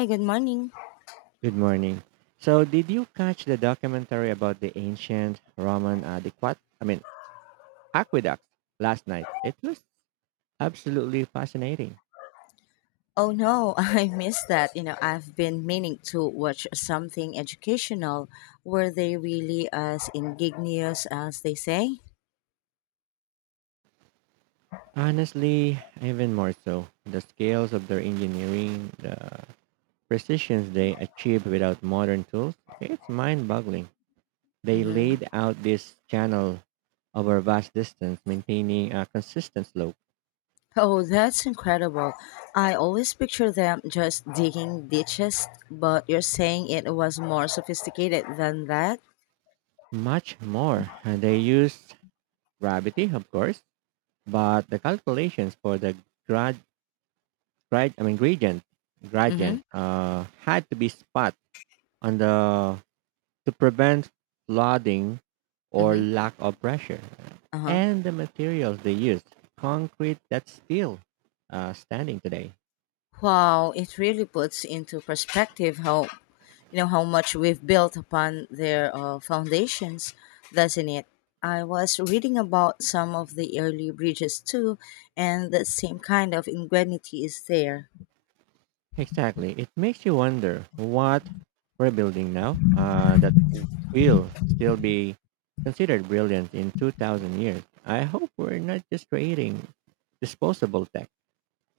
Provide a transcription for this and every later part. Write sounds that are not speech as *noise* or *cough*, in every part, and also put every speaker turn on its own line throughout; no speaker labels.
Hi, good morning.
Good morning. So, did you catch the documentary about the ancient Roman aqueducts last night. It was absolutely fascinating.
Oh no, *laughs* I missed that. You know, I've been meaning to watch something educational. Were they really as ingenious as they say?
Honestly, even more so. The scales of their engineering, the precisions they achieved without modern tools, it's mind boggling. They
Hmm
laid out this channel over vast distance, maintaining a consistent slope.
Oh, that's incredible. I always picture them just digging ditches, but you're saying it was more sophisticated than that?
Much more. And they used gravity, of course, but the calculations for the grad. Gradient gradient
Mm-hmm.
had to be spot on the to prevent flooding or
Mm-hmm.
lack of pressure,
Uh-huh.
and the materials they used, concrete that's still standing today.
Wow, it really puts into perspective how how much we've built upon their foundations, doesn't it? I was reading about some of the early bridges too, and the same kind of ingenuity is there.
Exactly, it makes you wonder what we're building now, that will still be considered brilliant in 2000 years. I hope we're not just creating disposable tech.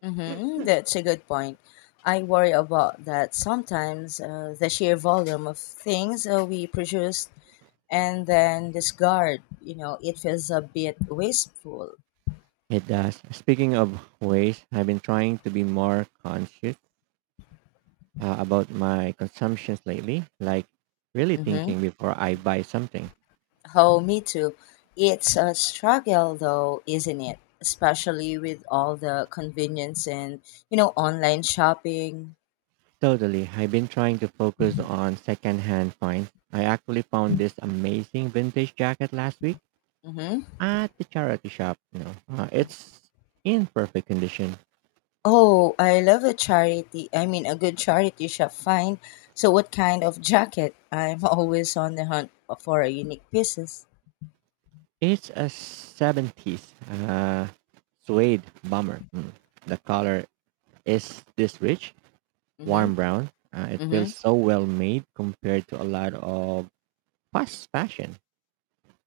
Mm-hmm, that's a good point. I worry about that sometimes, the sheer volume of things we produce and then discard, you know, it feels a bit wasteful.
It does. Speaking of waste, I've been trying to be more conscious about my consumptions lately, like really
Mhm.
thinking before I buy something.
Oh, me too. It's a struggle though, isn't it? Especially with all the convenience and, online shopping.
Totally. I've been trying to focus on secondhand finds. I actually found this amazing vintage jacket last week
Hmm
at the charity shop. You know, it's in perfect condition.
Oh, I love a good charity shop find. So, what kind of jacket? I'm *laughs* always on the hunt for a unique pieces.
It's a 70s uh, suede bomber. The color is this rich
Mm-hmm.
warm brown. It feels
Mm-hmm.
so well made compared to a lot of fast fashion.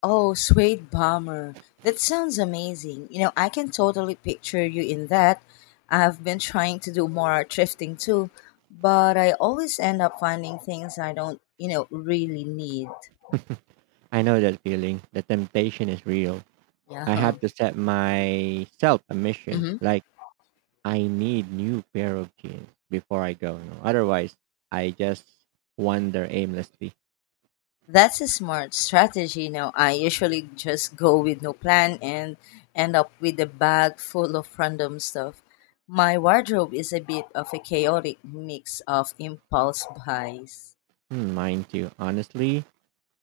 Oh, suede bomber. That sounds amazing. You know, I can totally picture you in that. I've been trying to do more thrifting too, but I always end up finding things I don't, really need.
I know that feeling. The temptation is real. I
Yeah.
have
*laughs*
to set myself a mission.
hmm
Like, I need new pair of jeans before I go. No, otherwise I just wander aimlessly.
That's a smart strategy. You know, I usually just go with no plan and end up with a bag full of random stuff. My wardrobe is a bit of a chaotic mix of impulse buys.
Mind you, honestly,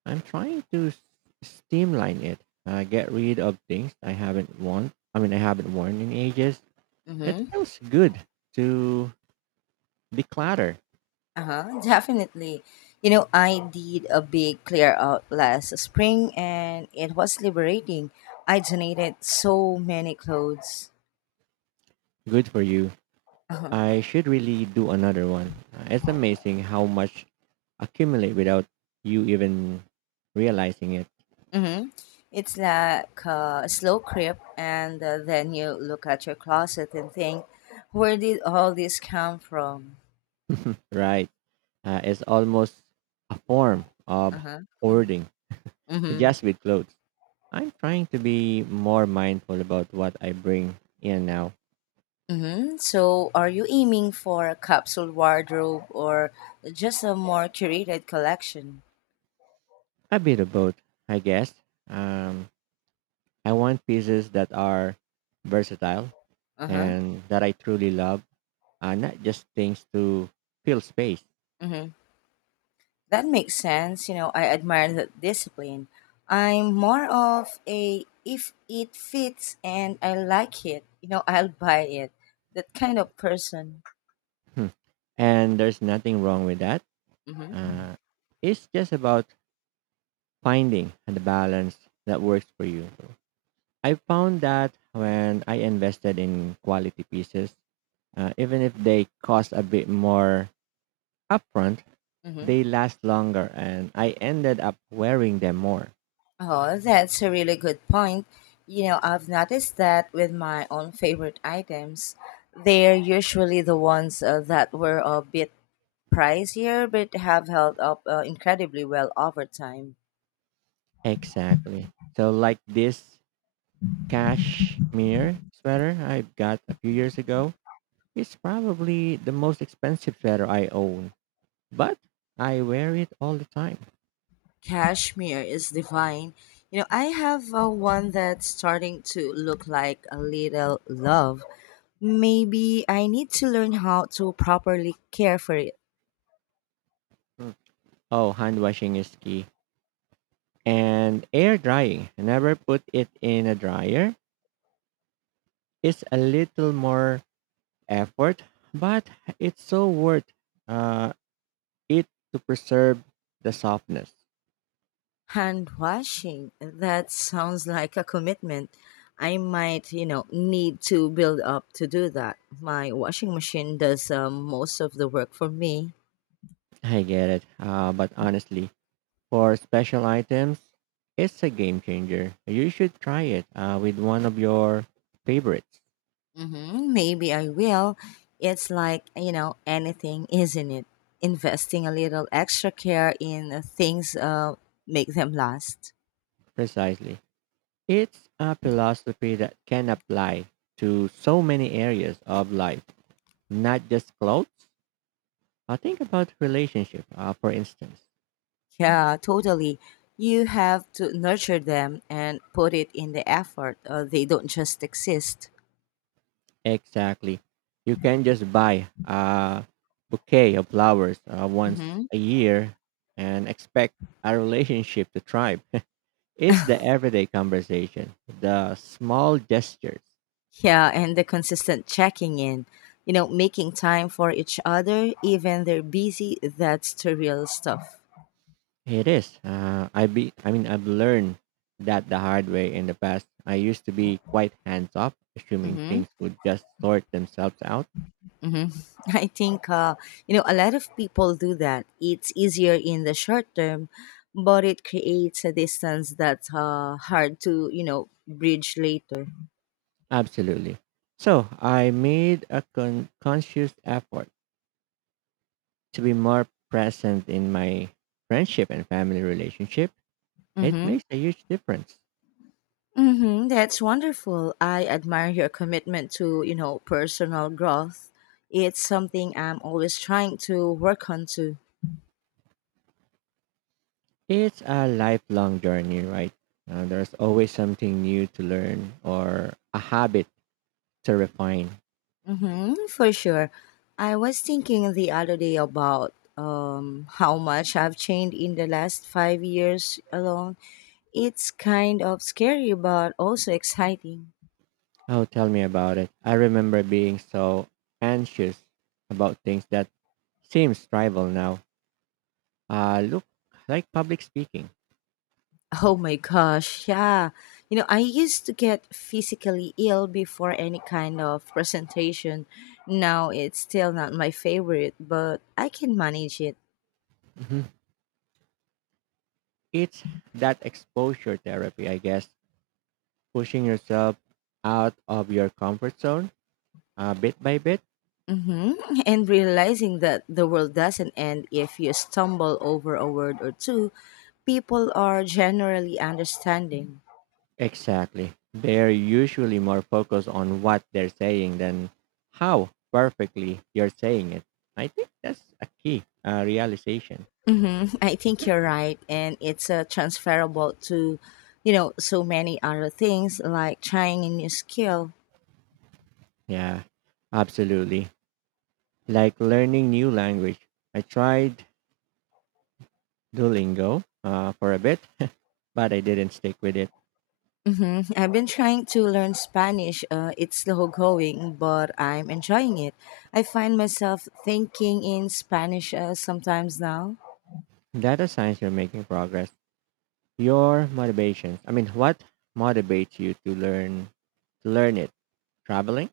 I'm trying to streamline it. Get rid of things I haven't worn in ages. It
Mm-hmm.
feels good to declutter.
Uh-huh, definitely. You know, I did a big clear out last spring and it was liberating. I donated so many clothes.
Good for you.
Uh-huh.
I should really do another one. It's amazing how much accumulate without you even realizing it,
Mm-hmm. It's like a slow creep, and then you look at your closet and think, where did all this come from?
right? It's almost a form of
Uh-huh. *laughs*
hoarding,
Mm-hmm.
just with clothes. I'm trying to be more mindful about what I bring in now.
Mm-hmm. So, are you aiming for a capsule wardrobe or just a more curated collection?
A bit of both, I guess. Um, I want pieces that are versatile
Uh
and that I truly love, not just things to fill space.
huh. That makes sense. You know, I admire that discipline. I'm more of a if it fits and I like it, I'll buy it. That kind of person.
Hmm. And there's nothing wrong with that.
Mm-hmm.
Uh, it's just about finding the balance that works for you. I found that when I invested in quality pieces, even if they cost a bit more upfront,
Mm-hmm.
they last longer and I ended up wearing them more.
Oh, that's a really good point. You know, I've noticed that with my own favorite items, they're usually the ones that were a bit pricier but have held up incredibly well over time.
Exactly. So, like this cashmere sweater I got a few years ago, it's probably the most expensive sweater I own, but I wear it all the time.
Cashmere is divine. You know, I have one that's starting to look like a little love. Maybe I need to learn how to properly care for it.
Mm. Oh, hand washing is key. And air drying. Never put it in a dryer. It's a little more effort, but it's so worth uh, it, to preserve the softness.
Hand washing, that sounds like a commitment. I might, need to build up to do that. My washing machine does most of the work for me.
I get it. But honestly, for special items, it's a game changer. You should try it with one of your favorites.
Mm-hmm, maybe I will. It's like, anything, isn't it? Investing a little extra care in things make them last.
Precisely. It's a philosophy that can apply to so many areas of life, not just clothes. I think about relationship, for instance.
Yeah, totally. You have to nurture them and put it in the effort. They don't just exist.
Exactly. You can just buy a bouquet of flowers once
Mm-hmm.
a year and expect a relationship to thrive. *laughs* It's the everyday conversation, the small gestures.
Yeah, and the consistent checking in, making time for each other, even they're busy, that's the real stuff.
It is. I be. I mean, I've learned that the hard way in the past. I used to be quite hands off, assuming
Mm-hmm.
things would just sort themselves out.
hmm *laughs* I think a lot of people do that. It's easier in the short term, but it creates a distance that's hard to bridge later.
Absolutely. So I made a conscious effort to be more present in my friendship and family relationship. It
Mm-hmm.
makes a huge difference.
Mm-hmm. That's wonderful. I admire your commitment to personal growth. It's something I'm always trying to work on too.
It's a lifelong journey, right? There's always something new to learn or a habit to refine.
Mm-hmm, for sure. I was thinking the other day about how much I've changed in the last 5 years alone. It's kind of scary, but also exciting. *laughs*
Oh, tell me about it. I remember being so anxious about things that seems trivial now. Look, like public speaking.
Oh my gosh, yeah. You know, I used to get physically ill before any kind of presentation. Now it's still not my favorite, but I can manage it.
Hmm. It's that exposure therapy, I guess, pushing yourself out of your comfort zone bit by bit.
Mm-hmm. And realizing that the world doesn't end if you stumble over a word or two, people are generally understanding.
Exactly. They're usually more focused on what they're saying than how perfectly you're saying it. I think that's a key realization.
Mm-hmm. I think you're right. And it's transferable to, so many other things like trying a new skill.
Yeah, absolutely. Like learning new language. I tried Duolingo for a bit, but I didn't stick with it.
Mm-hmm. I've been trying to learn Spanish. It's slow going, but I'm enjoying it. I find myself thinking in Spanish sometimes now.
Data signs you're making progress. Your motivations. I mean, what motivates you to learn it? Traveling.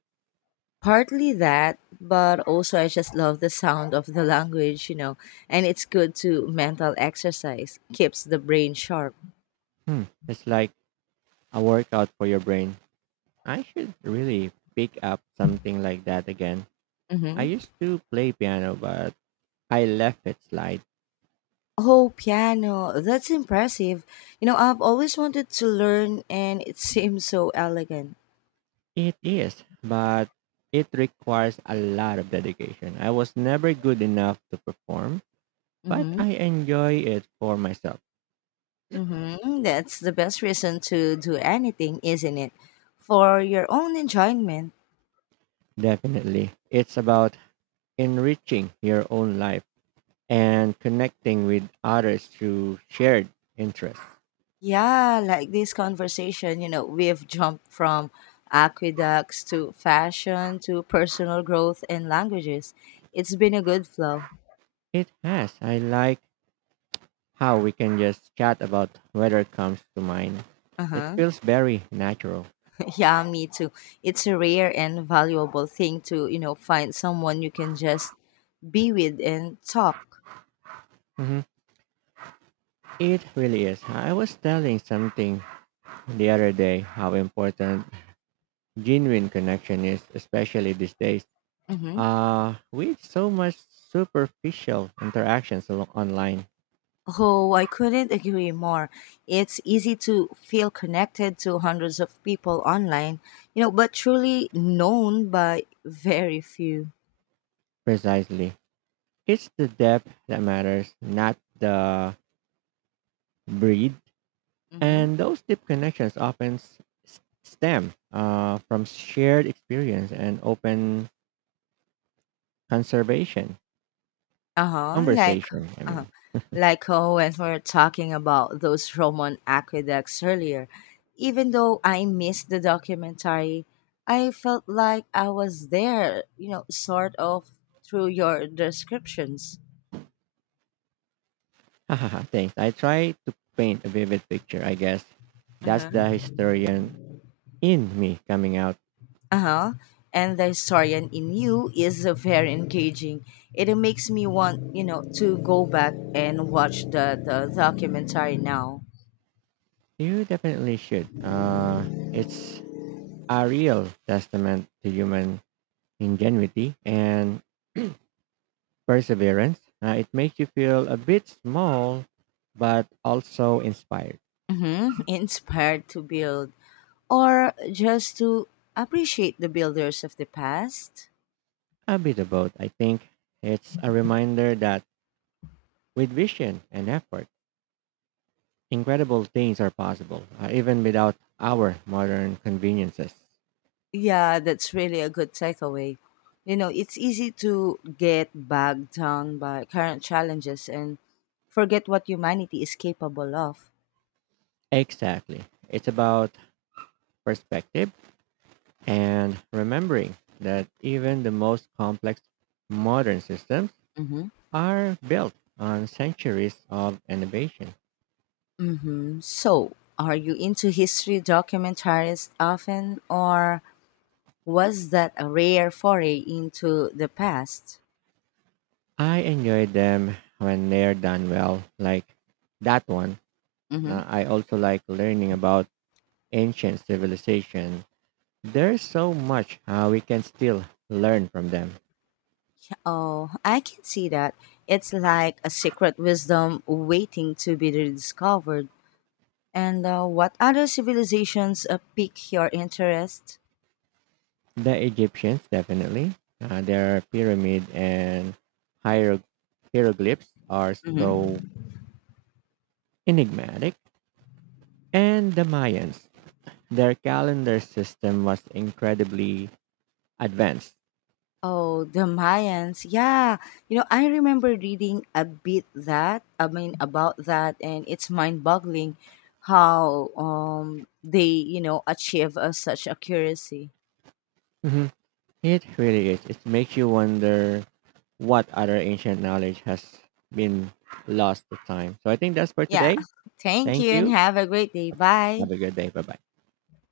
Partly that, but also I just love the sound of the *laughs* language, and it's good to mental exercise, keeps the brain sharp.
Hmm. It's like a workout for your brain. I should really pick up something like that again. I
Hmm
used to play piano, but I left it slide.
Oh, piano, that's impressive. You know, I've always wanted to learn and it *laughs* seems so elegant.
It is, but it requires a lot of dedication. I was never good enough to perform, but
Mm-hmm.
I enjoy it for myself.
Mm-hmm. That's the best reason to do anything, isn't it? For your own enjoyment.
Definitely. It's about enriching your own life and connecting with others through shared interests.
Yeah, like this conversation, we've jumped from aqueducts to fashion to personal growth and languages. It's been a good flow.
It has. I like how we can just chat about whatever comes to mind. It
Uh-huh.
feels
*laughs*
very natural.
Yeah, me too. It's a rare and valuable thing to, find someone you can just be with and talk.
Mhm. It really is. I was telling something the other day how important genuine connection is, especially these days
Mm-hmm.
with so much superficial interactions online.
Oh, I couldn't agree more. It's easy to feel connected to hundreds of people online, but truly known by very few.
Precisely. It's the depth that matters, not the breed.
Mhm.
And those deep connections often stem from shared experience and open conservation
Uh-huh. Like
conversation.
uh when we were talking about those Roman aqueducts earlier, even though I missed the documentary, I felt like I was there, sort of through your descriptions.
*laughs* Hahaha, thanks. I try to paint a vivid picture. I guess that's
Uh-huh.
the historian in me coming out.
Uh-huh. And the historian in you is very engaging. It makes me want, to go back and watch the documentary now.
You definitely should. It's a real testament to human ingenuity and perseverance. It makes you feel a bit small, but also inspired.
Mm-hmm. *laughs* Inspired to build. Or just to appreciate the builders of the past.
A bit of both, I think. It's a reminder that with vision and effort, incredible things are possible, even without our modern conveniences.
Yeah, that's really a good takeaway. You know, it's easy to get bogged down by current challenges and forget what humanity is capable of.
Exactly. It's about perspective and remembering that even the most complex modern systems
Mm-hmm.
are built on centuries of innovation.
Mm-hmm. So, are you into history documentaries often, or was that a rare foray into the past?
I enjoy them when they're done well, like that one.
Mm-hmm.
Now, I also like learning about ancient civilization. There's so much we can still learn from them.
Oh, I can see that. It's like a secret wisdom waiting to be discovered. And what other civilizations pique your interest?
The Egyptians, definitely. Their pyramid and hiero- hieroglyphs are so
Hmm
enigmatic. And the Mayans, their calendar system was incredibly advanced.
Oh, the Mayans. Yeah. You know, I remember reading a bit about that, and it's mind boggling how they, achieve such accuracy.
Mhm. It really is. It makes you wonder what other ancient knowledge has been lost to time. So I think that's for
Yeah.
today.
*laughs* Thank
Thank
you and
you.
have a great day. Bye.
Have a good day. Bye bye.